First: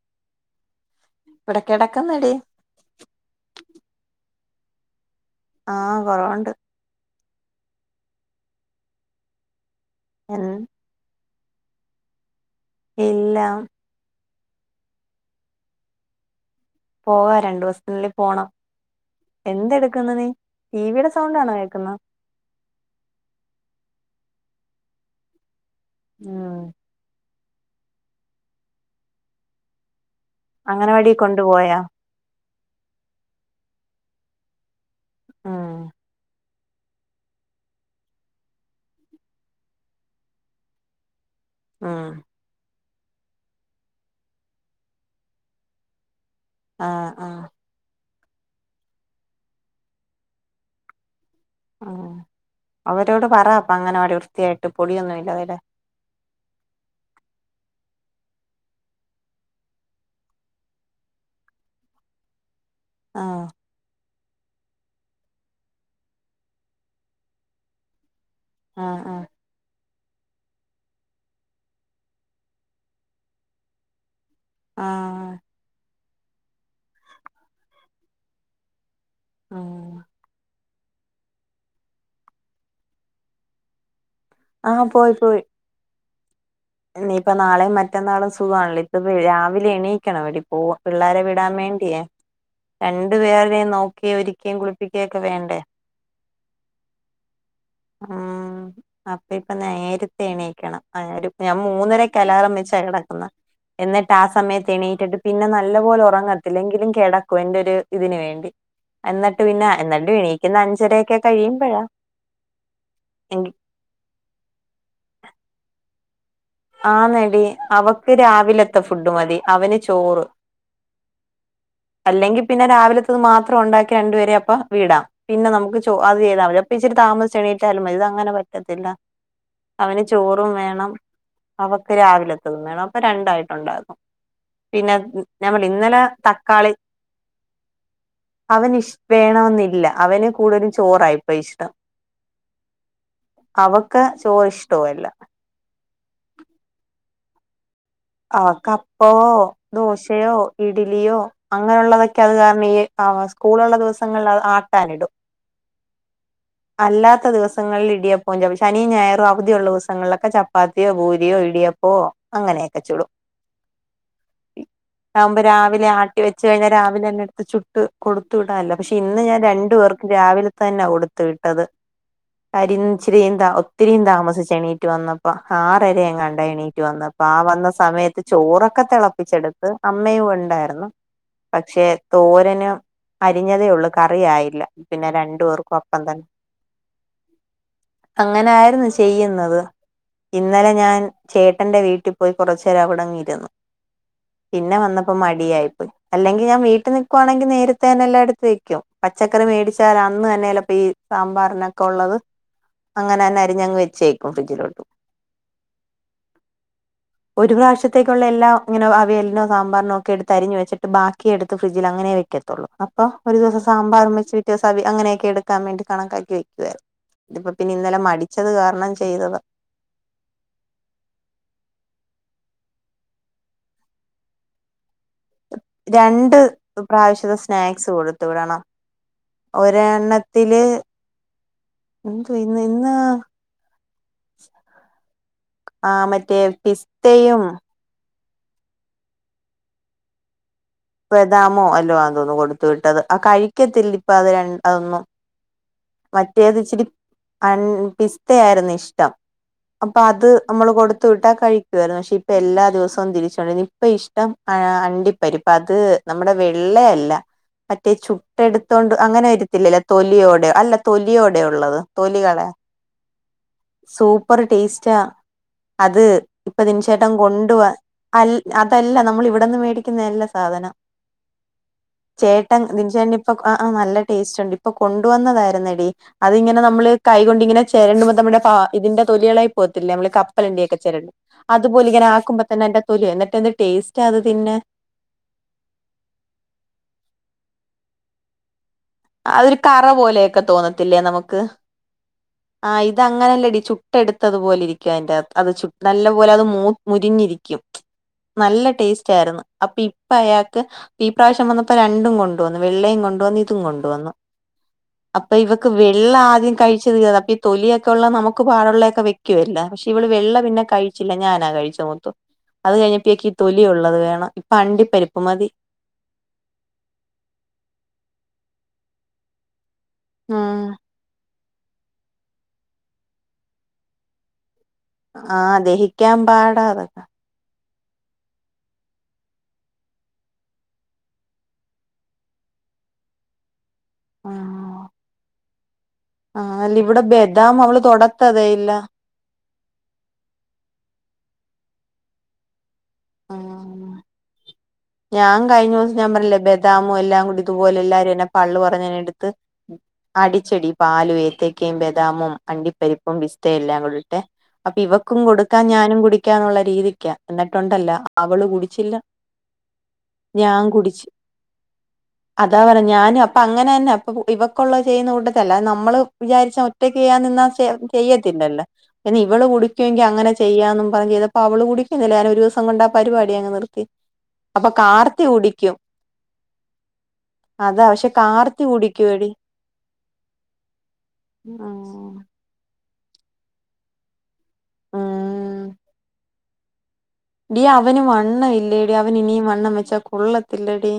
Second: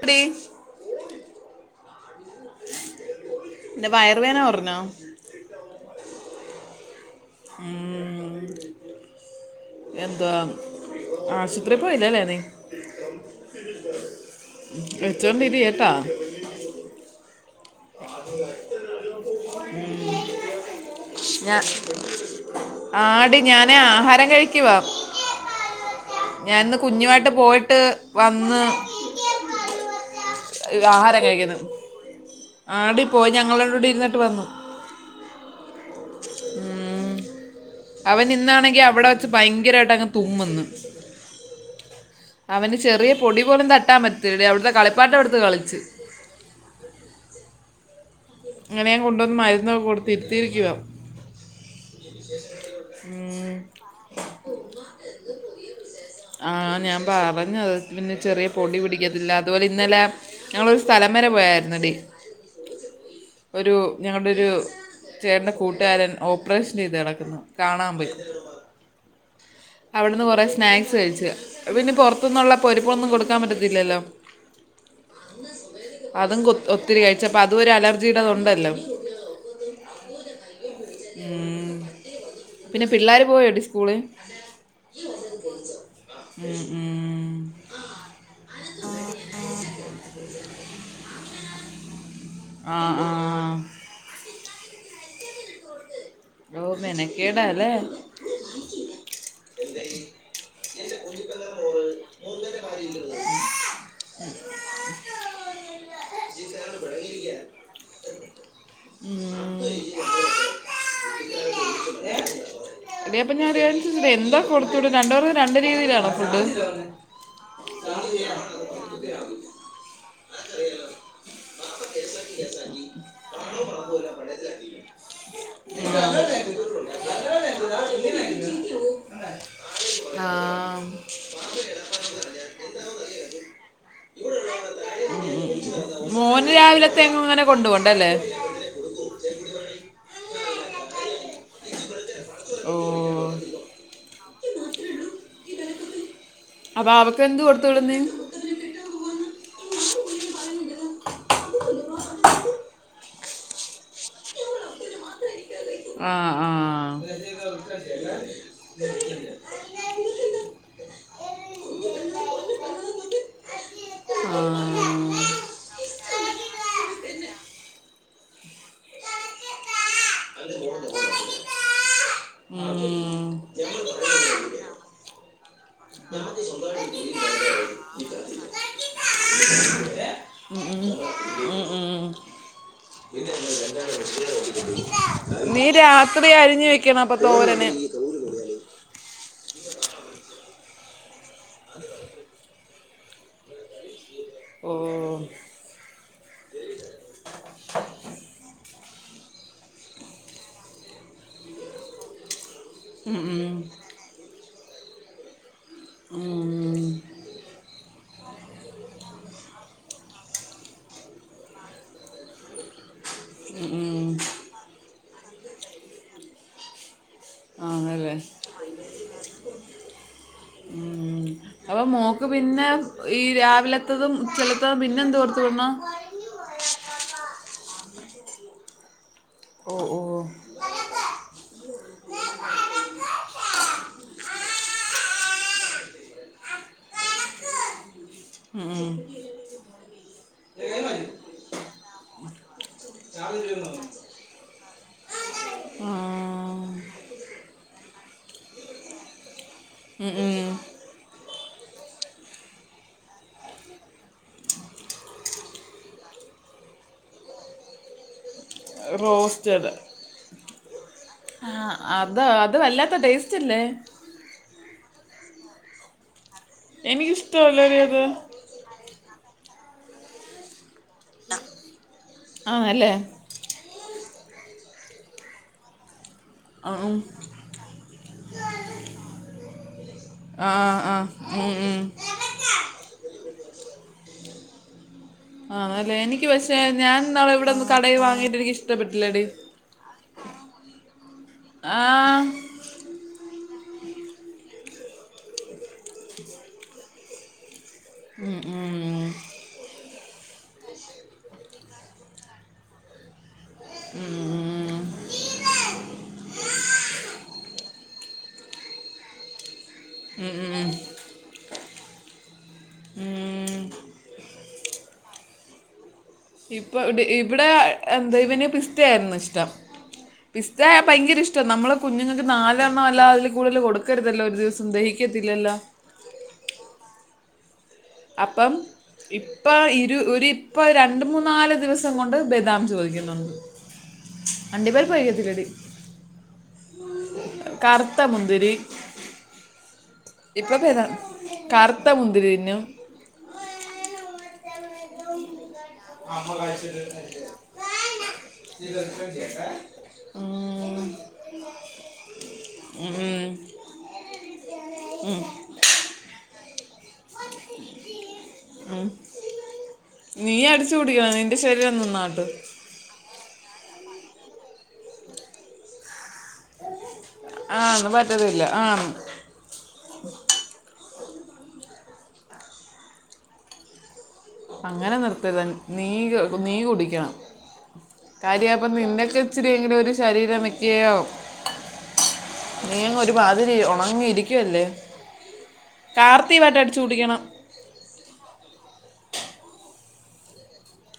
തൃവർസ് മ്മ് ഇവ്ടെ കെടക്ക്ന്നെടി. ന്റെ വയറ് വേദന കൊർഞ്ഞോ? ആഹ് കൊറവ്ണ്ട്. ഉം എന്ത്‌വാ? എൻ ആശ്പത്രി പോയല്ലോലെന്നീ. ഇല്ല വിളിച്ചോണ്ടിരി യെട്ടാ. പോവാ രണ്ടോസ് ഇല്ലേ പോണം എന്ത്‌ എട്ക്ക്ന്ന് നി ടിവിയുടെ സൗണ്ടാണോ ഞാൻ കേക്കുന്നെ. ആടി ഞാന് ആഹാരം കഴിക്ക് വാ ഉം ഞാൻന്ന്. കുഞ്ഞുവായ്ട്ട് പോയ്ട്ട് വന്ന്. അങ്ങന വാടി കൊണ്ട് പോയാ. ആ ടി പോയ് ഞങ്ങളവ്ടെ ഇരുന്നിട്ട് വന്നു. ആഹ്. ഉം. അവൻ ഇന്നാണെങ്കി അവ്ടെ വച്ച് ഭയങ്കരായിട്ടങ്ങ് തുമ്മുന്ന്. ആഹ്. അവന് ചെറിയ പൊടി പോലും തട്ടാൻ പറ്റൂല്അവ്ട്ത്തെ കളിപ്പാട്ടം എടുത്ത് കളിച്ച്. ആഹ് ആഹ്. ങ്ങനെ കൊണ്ട് വന്ന് മരുന്നൊക്കെ കൊടുത്തിരുത്തിരിക്കു വാ. ആഹ് അവരോട് പറ ഉം. അപ്പ അങ്ങനവാടി വൃത്തിയായിട്ട് പൊടിയൊന്നും ഇല്ലതിലഇടാൻ ആഹ് ഞാൻ പറഞ്ഞുത് പിന്നെ ചെറിയ പൊടി പിടിക്കത്തില്ല അത്പോലെ ഇന്നലെ. ഞങ്ങളൊരു സ്ഥലം വരെ പോയായ്ര്ന്ന്ടി. ആഹ്. ഒരു ഞങ്ങള്ടെ ഒരു. ചേട്ടന്റെ കൂട്ടുകാരൻ ഓപ്പറേഷൻ ചെയ്ത്ട്ക്കുന്നു കാണാൻ പോയി. ആഹ് ആഹ്. അവ്ട്ന്ന് കുറേ സ്നാക്സ് കഴിച്ച്. പിന്നെ പുറത്ത്ന്നുള്ള പൊരിപ്പൊന്നും കൊട്ക്കാൻ പറ്റത്തില്ലല്ലോ. ആഹ് അതും കൊ ഒത്തിരി കഴിച്ച് അപ്പ അതുംഒര് അലർജിയുടെത് ഉണ്ടല്ലോ. ആഹ്. ഉം പിന്നെ പിള്ളാര് പോയോ ടി സ്കൂള്. ആഹ് ഉം. [unintelligible] ഉം. നാളെംമറ്റന്നാളും സുഖാണല്ലോ ഇപ്പവ് രാവിലെ എണീക്കണം എടി പോ പിള്ളാരേ വിടാൻ വേണ്ടിയേ. ആ ആ രണ്ട് പേരേം നോക്കിയെം ഒര്ക്കേം കുളിപ്പിക്കേംയൊക്കെ വേണ്ടേ. യോ മേനകേടാല്ലേ. ആഹ് അപ്പ ഇപ്പൊ നേരത്തെ എണീക്കണം അയ്നൊരു. ഞാൻ മൂന്നരക്കലാറം വെച്ച കെടക്കുന്നെ എന്നിട്ട് ആ സമയത്ത് എണീറ്റിട്ട്. പിന്നെ നല്ല പോലെ ഉറങ്ങത്തില്ല എങ്കിലും കെടക്കും എന്റെ ഒരു ഇതിന് വേണ്ടി. എന്നട്ട് ഉം. പിന്നെ എന്നട്ടു എണീക്കുന്നെ അഞ്ചരൊക്കെ കഴിയുമ്പഴാ. എടി അപ്പ എങ്കി ഞാൻഒരു കാര്യം ചോദിച്ചോട്ടെ എന്താ കൊടുത്ത് വിടുന്നെ രണ്ട്പേർക്കുംരണ്ട് രീതിയിലാണോ ഫുഡ്? ആന്നെടി അവക്ക് രാവിലെത്തെ ഫുഡ് മതി അവന് ചോറ്. അല്ലെങ്കിൽ പിന്നെ രാവിലത്തത് മാത്രം ഒണ്ടാക്കി രണ്ടുപേരേം അപ്പ വീടാ പിന്നെ ന്നമക്ക് ചോ അത് ചെയ്താ മതി. ഇത്തിരി താമസിച്ച് എണീറ്റാലും മതി ഇതങ്ങനെ പറ്റത്തില്ല അവന് ആ ചോറും വേണം. അവക്ക് രാവിലത്തതും വേണം അപ്പൊ രണ്ടായിട്ടുണ്ടാക്കും പിന്നെ ൻ ഞാൻ പറഞ്ഞില്ലേ ഇന്നലെ ത മോന് രാവിലത്തെ എങ്ങുംങ്ങ്നെ കൊണ്ടു പോണ്ടല്ലേ. അവന്ഷ് വേണോന്നില്ല അവന് കൂടുതലും ചോറായിപ്പോയിഷ്ടം. ഓ അവക്ക് ചോ ഇഷ്ടവല്ല അപ്പൊ അവക്കെന്ത് കൊടുത്ത് വിടും നീ അവ്ക്കപ്പവോ ദോശയോ ഇഡലിയോ അങ്ങനെയുള്ളതൊക്കെ അത് കാരണം ഈ ആ സ്കൂളൊള്ള ദിവസം ഞങ്ങൾ അത് ആട്ടാനിടും ആഹ് ആഹ് അല്ലാത്ത പുതിയുള്ള ദിവസങ്ങളിലൊക്കെ ചപ്പാത്തിയോ പൂരിയോ ഇടിയപ്പോ അങ്ങനെയൊക്കെ ചുടും ആ. ഉ [unintelligible] ആകുമ്പോ രാവിലെ ആട്ടി വെച്ച് കഴിഞ്ഞാൽ രാവിലെ തന്നെ എടുത്ത് ചുട്ട് കൊടുത്തു വിടാമല്ല പക്ഷെ ഇന്ന് ഞാൻ രണ്ടു പേർക്ക് ക്ക് രാവിലെത്തന്നാ കൊടുത്തു വിട്ടത് ഉം. കാര്യന്നിചിരിന്താ ഒ ഒത്തിരീം താമസിച്ച് എണീറ്റ് വന്നപ്പോ ആറരങ്ങാണ്ടായി എണീറ്റ് വന്നപ്പോ ആ വന്ന സമയത്ത് ചോറൊക്കെ തിളപ്പിച്ചെടുത്ത് അമ്മയും ഉണ്ടായിരുന്നു ഉം, പക്ഷെ ഉം. തോരനും അരിഞ്ഞതേ ഉള്ളൂ കറിയായില്ല പിന്നെ രണ്ടു നീ പേർക്കും രാത്രി അരിഞ്ഞ് വെക്കണം അപ്പ തോരന് അങ്ങനാരുന്നു ചെയ്യുന്നത് ഇന്നലെ ഞാൻ ചേട്ടന്റെ വീട്ടിൽ പോയി ചരവടങ്ങിയിരുന്നു ഓ പിന്നെ വന്നപ്പോ മടിയായിപ്പോയി അല്ലെങ്കിൽ ഞാൻ വീട്ടിൽ നിൽക്കുവാണെങ്കിൽ നേരത്തെ തന്നെ എല്ലായെടുത്ത് വെക്കും പച്ചക്കറി മേടിച്ചാൽ അന്ന് തന്നെ ചെലപ്പ ഈ സാമ്പാറിനൊക്കെ ഉള്ളത് [inaudible] അങ്ങനെന്നെ ഉം. അരിഞങ്ങ് വച്ചേക്കും ഫ്രഡ്ജിലോട്ട്. മം ഒരു പ്രാവശ്യത്തേക്കുള്ള എല്ലാ ഇങ്ങനെ അവിയലിനോ സാമ്പാറിനോക്കെ എടുത്ത് അരിഞ് വച്ചിട്ട് ബാക്കി എടുത്ത് ഫ്രിഡ്ജിൽ അങ്ങനെ വെക്ക തൊള് അപ്പൊ ഒരു ദിവസ ഉം, ഉം. സാമ്പാറും വെച്ച് കിട്ടിയ സവി അങ്ങനെയൊക്കെ എടുക്കാൻ വേണ്ടി കണക്കാക്കി വെക്കുവാരുന്നു ഇതിപ്പോ പിന്നെ ഇന്നലെ മടിച്ചത് കാരണം ചെയ്തത മം അപ്പൊ മോക്ക് പിന്നെ ഈ രാവിലത്തതും ഉച്ചലത്തതും പിന്നെ എന്ത് കൊടുത്തു വിടണം രണ്ട് പ്രാവശ്യത്തെ സ്നാക്സ് കൊടുത്തു വിടണം ഓ ഒരെ ഓ എണ്ണത്തില് എന്തുവാ ഇന്ന് ഇന്ന് ആ മറ്റേ പിസ്തയും മം ബദാമോ അല്ലോ അതൊന്നുന്നു കൊടുത്ത വിട്ടത് ആ കഴിക്കത്തില്ല ഇപ്പ അത് ര അതൊന്നും ആ, മറ്റേത് ഇച്ചിരി അൻ പിസ്തയായിരുന്നു ഇഷ്ടം അപ്പൊ ഉം, അത് ഉം. നമ്മൾ കൊടുത്ത് ത്തുവിട്ടാ കഴിക്കുവായിരുന്നു പക്ഷെ ഇപ്പ എല്ലാ ദിവസവും തിരിച്ചോണ്ടരും ഇപ്പ ഇഷ്ടം അണ്ടിപ്പരി ഇപ്പ അത് നമ്മുടെ വെള്ളയല്ല മറ്റേ ചുട്ടെടുത്തോണ്ട് അങ്ങനെ റോസ്റ്റഡ് വരത്തില്ലല്ല തൊലിയോടെ അല്ല തൊലിയോടെ ആ, ഉള്ളത് അത് തൊലികളെ അത് വല്ലാത്ത ടേസ്റ്റ് അല്ലേ സൂപ്പ് സൂപ്പർ ടേസ്റ്റാ അത് ഇപ്പൊ ബിനു ചേട്ടൻ കൊണ്ടുവ എനിക്കിഷ്ടമല്ലേ അത് അൽ അതല്ല നമ്മൾ ഇവിടെന്ന് മേടിക്കുന്നതല്ല സാധനം ചേട്ടൻ ബിനു ആണല്ലേ ചേട്ടനി ഇപ്പം ആഹ് ആഹ് നല്ല ടേസ്റ്റ് ഉണ്ട് ഇപ്പൊ കൊണ്ടുവന്നതായിരുന്നടി അതിങ്ങനെ ആ നമ്മള് ഉം. കൈകൊണ്ട് ഇങ്ങനെ ചേരണ്ടുമ്പോ നമ്മടെ പാ ഇതിന്റെ തൊലിയെളകിപോവത്തില്ലേ നമ്മള് ആ കപ്പലണ്ടിയൊക്കെ ആ ചേരണ്ട് ഉം, ഉം. അതുപോലെ ഇങ്ങനെ ആക്കുമ്പോ തന്നെ അതിന്റെ തൊലി എന്നിട്ട് എന്ത് ടേസ്റ്റാ അത് തിന്നാൻ ആന്നു ആല്ലേ എനിക്ക് പക്ഷെ ഞാൻ നാളെ ഇവിടെ ഒന്ന് കടയിൽ വാങ്ങിട്ട് എനിക്ക് ഇഷ് ഇഷ്ടപ്പെട്ടില്ലേടി അതൊരു കറ പോലെയൊക്കെ തോന്നത്തില്ലേ നമുക്ക് ആ ആ ഇത് അങ്ങനെല്ലടി ചുട്ട്എടുത്തത്പോലെ ഇരിക്കും അതിന്റെ അകത്ത്ചു നല്ലപോലെ അത് മൂ മുരിഞ്ഞിരിക്കും ഉം, നല്ല ടേസ്റ്റ് ഉം. ക്കയായിരുന്നു അപ്പൊ ഇപ്പ അയാൾക്ക് ഈ പ്രാവശ്യം വന്നപ്പോ രണ്ടും കൊണ്ടു വന്നു വെള്ളയും കൊണ്ടുവന്നു ഇതും കൊണ്ട വന്നു ഉം, ഉം അപ്പൊ ഇവക്ക് വെള്ള ആദ്യം കഴിച്ച തീ അപ്പൊ തൊലിയൊക്കെയൊള്ള നമുക്ക് പാടുള്ളൊക്കെ വെക്കുവെല്ലാം പക്ഷേ ഇവള് ഉം, വെള്ള പിന്നെ ഉം. കഴി ചില്ല ഞാനാ കഴിച്ചമോത്തം അത് കഴിഞ്ഞപ്പഴേക്ക് ഈ ഉം. തൊലി ഉള്ളത് വേണം ഇപ്പെ അണ്ടി പരിപ്പ് മതി ഇപ്പെ ഇടെ ഇവടെ എന്തെ ഇവന് പിസ്റ്റ ആയിരുന്നു ഇഷ്ടം ഉം പിസ്തയാ ഭയങ്കര ഇഷ് നമ്മൾ കുഞ്ഞുങ്ങൾക്ക് നാലെണ്ണം അല്ലാതെ അതിൽ കൂടുതൽ കൊടുക്കരുതല്ലോ ഒരു ദിവസം ദഹി ആഹ് ദഹിക്കാൻ പാടാ അതൊക്കെ അപ്പം ഇപ്പം ഇരു ഒരു ഇപ്പ രണ്ട് മൂന്നാല് ദിവസം കൊണ്ട് ബെദാം ചോദിക്കുന്നുണ്ട് അണ്ടി പരിപ്പ് കഴികത്തില്ലെടി ആഹല്ല ഇവിടെ ബദാം അവള് കറുത്ത തൊടത്തതേയില്ല ഇപ്പം ഭേതാ കറുത്ത മുന്തിരി തിന്നും ആഹ് ഞാൻ കഴിഞ്ഞ ദിവസം ഞാൻ പറഞ്ഞില്ലേ ബദാമും എല്ലാം കൂടി ഇതുപോലെ എല്ലാരും എന്നെ പള്ള് പറഞ്ഞ് എടുത്ത് അടിച്ചെടി ഉം, പാലും, ഏത്തക്കയും, ബദാമും, അണ്ടിപ്പരിപ്പും, ഉം, പിസ് എല്ലാം കൂടിട്ടെ അപ്പൊ ഇവക്കും കൊടുക്കാൻ ഞാനും കുടിക്കാന്നുള്ള രീതി ക്കാ എന്നിട്ടൊണ്ടല്ലേ അവള് ഉം. കുടിച്ചില്ല നീ ഞാൻ അടിച്ചു കുടിച്ച് കുടിക്കണം നിന്റെ ശരീരം നന്നാവട്ട് അതാ പറഞ്ഞ് ഞാന് അപ്പൊ അങ്ങനെ തന്നെ അപ്പൊ ഇവൊക്കെള്ള ചെയ്യുന്ന കൂട്ടത്തില് അല്ലാതെ നമ്മള് വിചാരിച്ച ഒറ്റക്ക് ചെയ്യാൻ നിന്നാ ആ ചെ പറ്റത്തില്ല ചെയ്യത്തില്ലല്ലോ ആ എന്നി ഇവള് കുടിക്കുവെങ്കിൽ അങ്ങനെ ചെയ്യായെന്ന് പറഞ്ഞ് ചെയ്തപ്പോ അവള് കുടിക്കുന്നില്ല ഞാനൊരു ദിവസം കൊണ്ട് ആ പരിപാടി അങ്ങ് നിർത്തി അപ്പൊ അങ്ങനെ കാർത്തി നിർത്തരുത് കുടിക്കും നീ നീ കുടിക്കണം അതാ പക്ഷെ കാര്യ കാർത്തി അപ്പൊ നിന്നൊക്ക് കുടിക്കുവെടി ഇച്ചിരി എങ്കിലെ ഒരു ശരീരം വെയ്ക്കുകയോ നീ അങ്ങ് ഒരു മാതിരി ഒണങ്ങി ഇരിക്കുവല്ലേ ഉം കാർത്തിവായിട്ട് അടിച്ച് കുടിക്കണം ഡീ അവന് വണ്ണംയില്ലെടി അവന് ഇനിയും വണ്ണം വെച്ചാ കൊള്ളത്തില്ലെടി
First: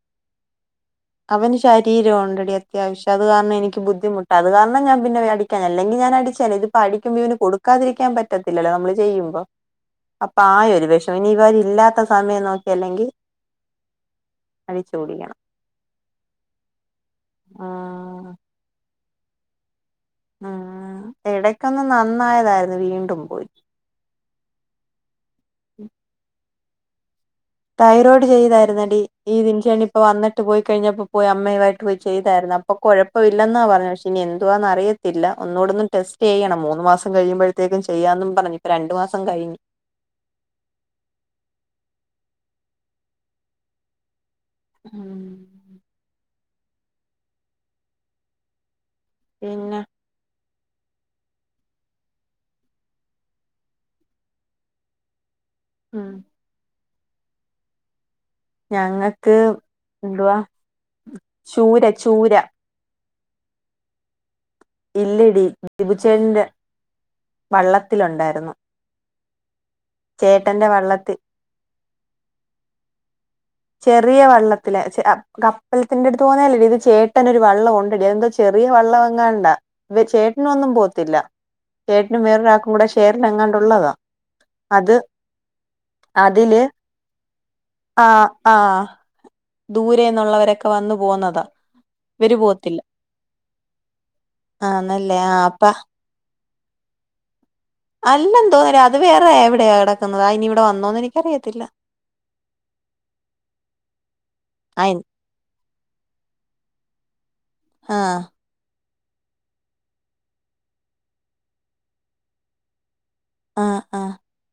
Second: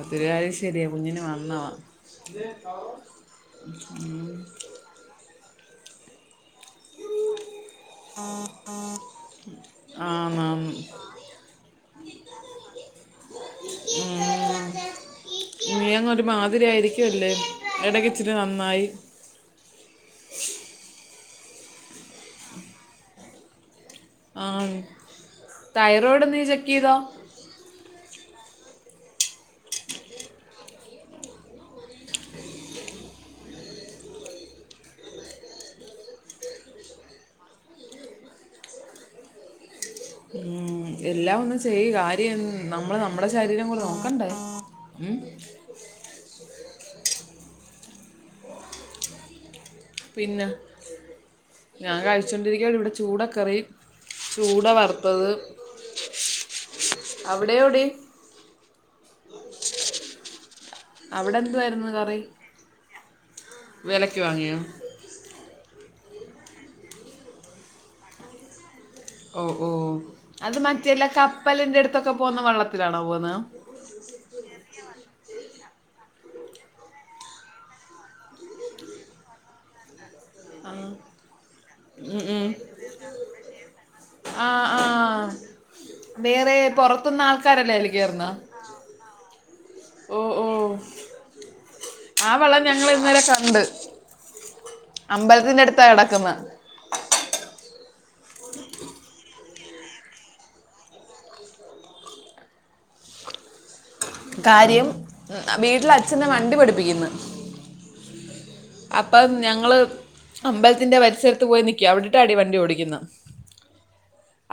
അത്ര ആയുഷ് ചെറിയ കുഞ്ഞിനൊക്കെ അവന് ശരീരം ഓണ്ടെഡി അത്യാവശ്യം അത് കാരണം എനിക്ക് ബുദ്ധിമുട്ട അത് കാരണം എന്നാ ഞാൻ പിന്നെ അടിക്കാഞ്ഞേ അല്ലെങ്കി ഞാൻ അടിച്ചേനേ ഇതിപ്പ അടിക്കുമ്പോ ഇവന് കൊടുക്കാതിരി ക്കാൻ പറ്റത്തില്ലോ നമ്മള് ചെയ്യുമ്പം ആ അപ്പൊ നന്ന്. ആകെ ഒരു വിഷമം ഇനി ഇവർ ഇല്ലാത്ത സമയം നോക്കി അല്ലെങ്കിൽ ഉം. അടിച്ചു കുടിക്കണം നീ അങ്ങ് ഒരു മാതിരിയായിരിക്കുവല്ലേ ആഹ് എടക്ക് ഇച്ചിരി നന്നായി ആഹ് എടക്കൊന്ന് നന്നായതായിരുന്നു വീണ്ടും പോയി ആഹ് തൈറോയ്ഡ് നി ചെക്ക് ചെയ്തോ തൈറോയ്ഡ് ചെയ്തായിരുന്നടി ഈ വിൻഷേട്ടൻ ഇപ്പോ വന്നിട്ട് പോയി കഴിഞ്ഞപ്പോ പോയി അമ്മയുവായിട്ട് പോയി ചെയ്തായിരുന്നു അ ഇപ്പൊ കൊഴപ്പമില്ലെന്നാ പറഞ്ഞു പക്ഷെ ഇനി എന്തുവാന്ന് അറിയത്തില്ല ഒന്നൂടൊന്നും ടെസ്റ്റ് ചെയ്യണം മൂന്ന് മാസം കഴിയുമ്പഴ് ത്തേക്കും ചെയ്യാന്നും പറഞ്ഞ് ഇപ്പൊ രണ്ടു മാസം കഴിഞ്ഞ് ഉം എല്ലാം ഒന്നു ചെയ്യ് കാര്യം നമ്മള് നമ്മടെ ശരീരം കൂടെ നോക്കണ്ടേ ഉം പിന്നെ പിന്ന ഞാൻ കഴിച്ചോണ്ടിരിക്കയാണ്. ഇവിടെ ചൂടക്കറി, ചൂട വറുത്തത് ആഹ് അവിടെയൊ ടീ ഞങ്ങക്ക് എന്തുവാ അവിടെ ചൂര എന്തുവായിരുന്നു കറി? ചൂര വെലക്ക് വാങ്ങിയോ ഇല്ലടി ദിപുചേട്ന്റെ വള്ളത്തിലുണ്ടായിരുന്നു ഓഹ് ഓഹ് അത് ചേട്ടന്റെ മറ്റേല്ല വള്ളത്തിൽ കപ്പലിന്റെ അടുത്തൊക്കെ പോകുന്ന വള്ളത്തിലാണോ പോകുന്ന് ചെറിയ വള്ളത്തിലെ ചെ അ കപ്പലത്തിന്റെടുത്ത് പോവുന്ന അല്ലടി ഇത് ചേട്ടനൊരു വള്ള ഒണ്ടെടി അയെന്തോ ചെറിയ വള്ള എങ്ങാണ്ടാ വെ ചേട്ടനൊന്നും പോവത്തില്ല ചേട്ടനും വേറൊരാക്കും കൂടെ ഷേർലെങ്ങാണ്ടുള്ളതാ ആ ആ അത് വേറെ അതില് പൊറത്ത്ന്ന് ആൾക്കാരല്ലേ അയ്ല് കേ ആഹ് ആഹ് ഓഹ് ദൂരെന്നുള്ളവരൊക്കെ ഓഹ്. വന്നു പോന്നതാ ആ ഇവര് വള്ളം പോവത്തില്ല ഞങ്ങള് ഇന്നലെ കണ്ട് ആന്നല്ലേ ആഹ് അമ്പലത്തിന്റെ അപ്പ എടുത്താ കെടെക്കുന്ന അല്ലന്ന് തോന്ന്ണെടി അത് വേറെ എവിടെയാ കെടക്കുന്നത് ആ ഇനി ഇവടെ വന്നോന്ന് എനിക്കറിയത്തില്ല. കാര്യം അയിന് വീട്ടിലച്ഛനെ വണ്ടി പഠിപ്പിക്ക്ന്ന് ആഹ് അപ്പം ഞങ്ങള് അമ്പലത്തിന്റെ വരിസരത്ത് പോയി നിക്ക്യാ. അവിടെട്ടാടി വണ്ടി ഓടിക്കുന്ന് ആഹ് അ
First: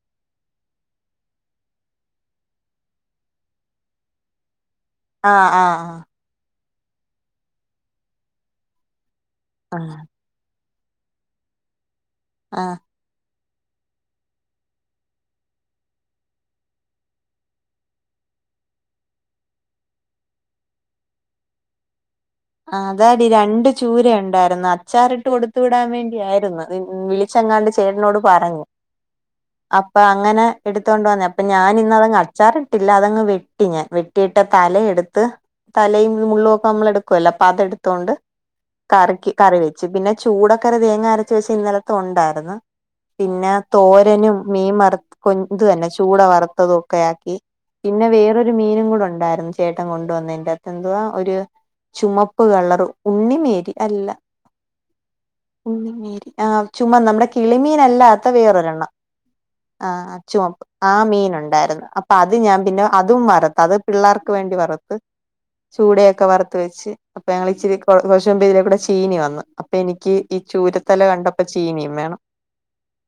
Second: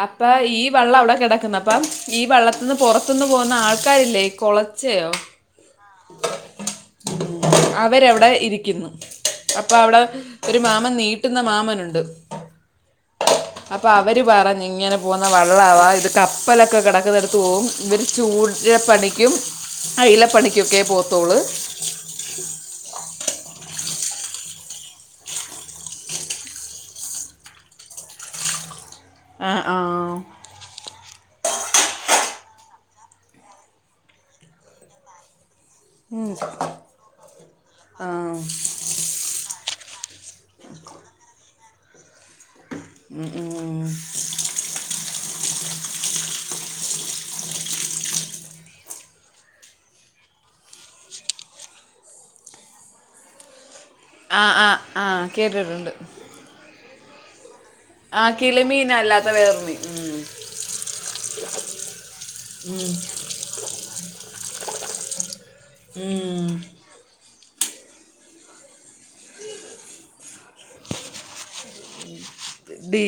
അപ്പാ ഈ വള്ളം അവ്ടെ കിടക്ക്ന്ന് അപ്പം ഈ വള്ളത്ത്ന്ന് പൊറത്ത്ന്ന് പോവുന്ന ആൾക്കാരില്ലേ കൊളച്ചെയൊ? ആഹ് ആഹ് ആഹ് ഉം അവരവ്ടെ ഇരിക്കുന്ന് അപ്പ ആഹ് അവ്ടെ ഒരു മാമൻ നീട്ടുന്ന മാമനുണ്ട് ആഹ് അപ്പൊ അവര് പറഞ്ഞ് ഇങ്ങനെ പോവ്ന്ന വള്ളവാ ഇത് കപ്പലൊക്കെ കെടക്ക്ന്നട്ത്ത് പോവും ഇവര് ചൂ രപ്പണിക്കും അയിലപ്പണിക്കൊക്കെ പോവത്തുള്ള് ആഹ് അതാടി രണ്ട് ചൂര ഇണ്ടായിര്ന്ന് അച്ചാറിട്ട് കൊടുത്തുവിടാൻ വേണ്ടിയായിരുന്ന്. അതി വിളി ച്ചെങ്ങാണ്ട് ചേട്ടനോട് പറഞ്ഞ് ആ ആ അപ്പൊ അങ്ങനെ എടുത്തോണ്ട് വന്നയാ. അപ്പ ഞാനിന്ന്‌ അതങ്ങ് അച്ചാറിട്ടില്ല അതങ്ങ് വെട്ടി ഞാൻ വെട്ടിയിട്ട് തലയെട്ത്ത് തലയും മുള്ള് ഒക്കെ നമ്മളെടുക്കല്ലോ അപ്പ ആ അതെടുത്തോണ്ട് കറിയ്ക്ക് കറി വെച്ച്. പിന്നെ ചൂടകറി തേങ്ങ അരച്ച് വെച്ചെ ഇന്നലത്തെ ഉണ്ടായിരുന്ന്. ഉം, പിന്നെ ഉം. തോരനും മീൻ വറ്ത് കൊ ഇത് തന്നെ ചൂട വറുത്തതൊക്കെയാക്കി. പിന്നെ വേറൊരു മീനും കൂടെ ഉണ്ടായിരുന്നു ചേട്ടൻ കൊണ്ടു വന്നേ ന്റകത്ത് എന്തുവാ ഒര് ചുമപ്പ് കളറ് ഉണ്ണിമേരി അല്ല ആ ആ ആ കേട്ടിട്ടുണ്ട് ഉണ്ണിമേരി ആഹ് ചുമന്ന നമ്മുടെ കിളിമീനല്ലാത്ത വേറൊരെണ്ണം ത്ത വേറൊര് മി ആഹ്. ചുമപ് ആ മീന് ഉണ്ടായിരുന്ന് അപ്പൊ അത് ഞാൻ പിന്നെ അതും വർത്ത് അത് പിള്ളേർ ക്ക് വേണ്ടി വറത്ത് ചൂടയൊക്കെ ഉം. വറത്ത് വെച്ച് അപ്പ ഞങ്ങളിച്ചിരി [unintelligible] ഇതിലേക്കൂടെ ചീനി വന്ന്. അപ്പെ എനിയ്ക്ക് ഈ ചൂരത്തല കണ്ടപ്പം ചീനിം വേണം ഡീ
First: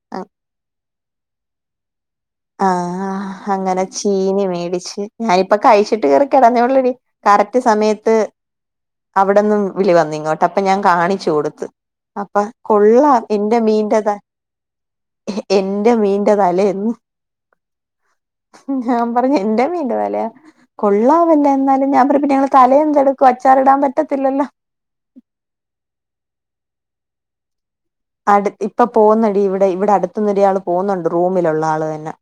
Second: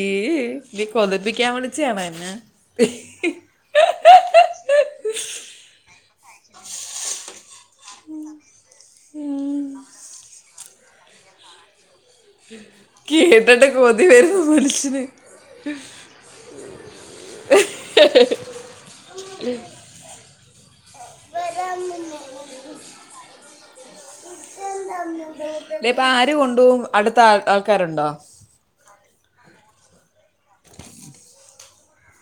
നീ കൊതപ്പിക്കാൻ വിളിച്ചയാണോ എന്നെ ആഹാ ഹങ്ങനെ ചീനി മേടിച്ച്. ഞാന് ഇപ്പൊ കഴിച്ചിട്ട് കേറി കെടന്നെ ഒള്ളെടി കറക്റ്റ് സമയത്ത് അവടന്നും വിളി വന്നിങ്ങോട്ട് അപ്പൊ ഞാൻ കാണിച്ച് കൊടുത്ത് അപ്പ കൊള്ളാം എന്റെ കേട്ടിട്ട് കൊതി മീന്റത വരുന്നു മനുഷ്യന് എന്റെ മീന്റെ തലേ ന്ന് [unintelligible] ഞാമ്പറഞ്ഞ് എന്റെ മീന്റെ തലയാ കൊള്ളാവല്ലോ എന്നാലും ഞാമ്പറ പിന്നെ ഇങ്ങളതലയെന്തെടു കൊ അച്ചാർ ടാ പറ്റത്തില്ലല്ലാ ലിപ്പാര് കൊണ്ടോവും അടുത്താ ആൾ ആൾക്കാര്ണ്ടോ അട് ഇപ്പൊ പോന്നെടി ഇവ്ടെ ഇവിടെ അടുത്ത്ന്നൊരാള് പൊന്ന്ണ്ട് റൂമിലുള്ള ആള് തന്നെ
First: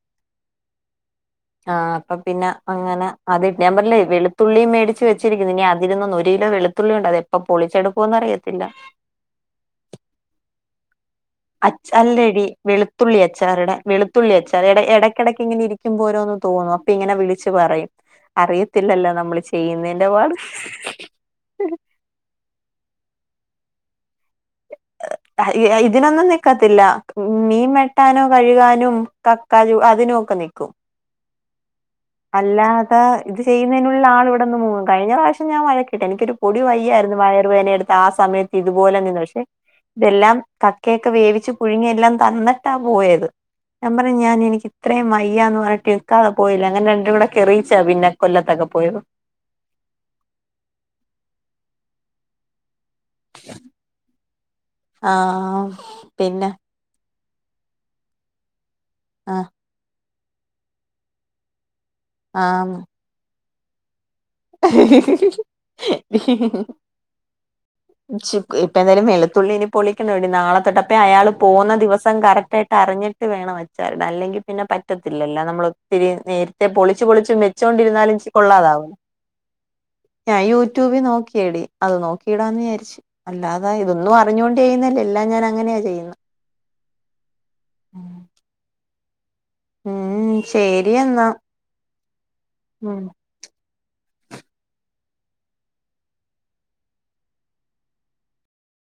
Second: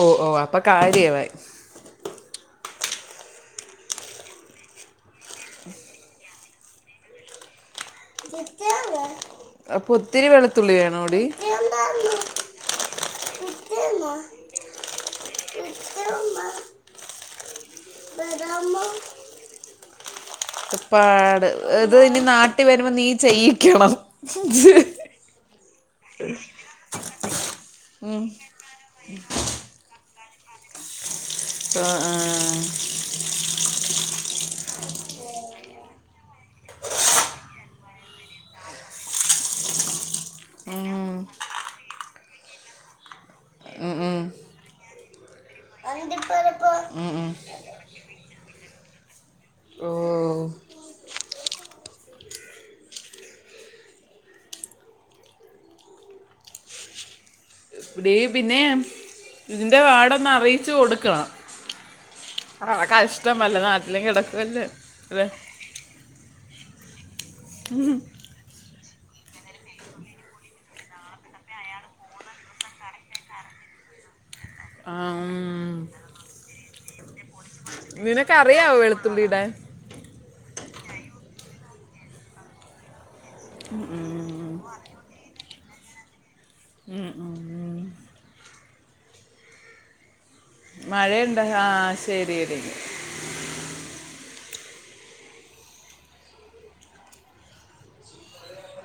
ഓ ഓ അപ്പ കാര്യവായി ആഹ് അപ്പൊ പിന്നെ അങ്ങനെ അത് ഞാൻ പറഞ്ഞില്ലേ വെളുത്തുള്ളി മേടിച്ച് വെച്ചിരിക്കുന്നു ഇനി അതിലിന്ന് ഒരിലോ വെള് തുള്ളിണ്ട് അത് എപ്പൊ പൊളിച്ചെടുക്കുംന്ന് അറിയത്തില്ല അപ്പോത്തിരി വെളുത്തുള്ളി വേണോടി അച്ചാ അല്ലെടി വെളു ത്തുള്ളി അച്ചാറിടാൻ വെളുത്തുള്ളി അച്ചാർ എട എടക്ക ടക്ക് ഇങ്ങന ഇരിക്കും മ്പോരോന്ന് തോന്നും അപ്പ ഇങ്ങനെ വിളിച്ച് പറയും അറിയത്തില്ലല്ലോ നമ്മൾ ചെയ്യുന്നേന്റെ പാട് അത് ഇനി നാട്ടി വരുമ്പോ നീ ചെയ്യിക്കണം ഇതിനൊന്നും നിക്കത്തില്ല മീൻ വെട്ടാനും കഴുകാനും കക്കാലു അതിനൊക്കെ നിക്കും അല്ലാ ആഹ് ഇത് ചെയ്യുന്നതിനുള്ള ആൾ ഇവിടെന്ന് മുങ്ങും കഴിഞ്ഞ പ്രാവശ്യം ഞാ വഴക്കിട്ട് എനിക്കരു പൊടി വയ്യാരുന്നു വയറു വേദന എടു ആ സമയത്ത് ഇതുപോലെ നിന്ന് പഷെ ഇതെല്ലാം കക്കയൊക്കെ വേവിച്ച് പുഴുങ്ങി എല്ലാം തന്ന്ട്ടാ പോയത് ഞാ പറഞ്ഞു ഞാൻ എനിക്ക് ഇത്രയും വയ്യാന്ന് പറഞ്ഞിട്ട് നിക്കാതെ പോയില്ല അങ്ങനെ രണ്ടും കൂടെ കെറിയിച്ചാ പിന്നെ കൊല്ലത്തൊക്കെ പോയത് ഓ ആഹ് പിന്നെ വിടീം പിന്നെ ആഹ് ഇതിന്റെ പാടൊന്ന് അറിയിച്ചു കൊടുക്ക അ ക്കഷ്ടംമല്ല നാട്ടിലെങ്ക കട ആ [inaudible] ഇപ്പ എന്തായാലും വെളുത്തുള്ളി ഇനി പൊളിക്കണേടി നാളെ തൊട്ടപ്പേ അയാൾ പോന്ന ദിവസം കറക്റ്റ് ആ അറിഞ്ഞിട്ട് വേണം അച്ചാറിണ്ടാൻ അല്ലെങ്കി പിന്നെ ആം. പറ്റത്തില്ലല്ല നമ്മളൾ ഒത്തിരി നേരത്തെ പൊളിച്ച് പൊളിച്ച് വ വെച്ചോണ്ടിരുന്നാലും കൊള്ളാതാവു തുള്ളിടാൻ ഞാ യൂട്യൂബി നോക്കിയേടി അത് നോക്കിടാന്ന് വിചരിച്ചു. അല്ലാതെ ഉം, ഇതൊന്നു അ റിഞ്ഞോണ്ട് ഉം, ചെയ്യുന്നല്ല എല്ലാം ഞാന ങ്ങനെയാ ചെയ്യുന്ന് മ് മ് [inaudible] ഉം ശരി എന്നാ മഴയുണ്ട ആഹ് ശരി യടി ഉം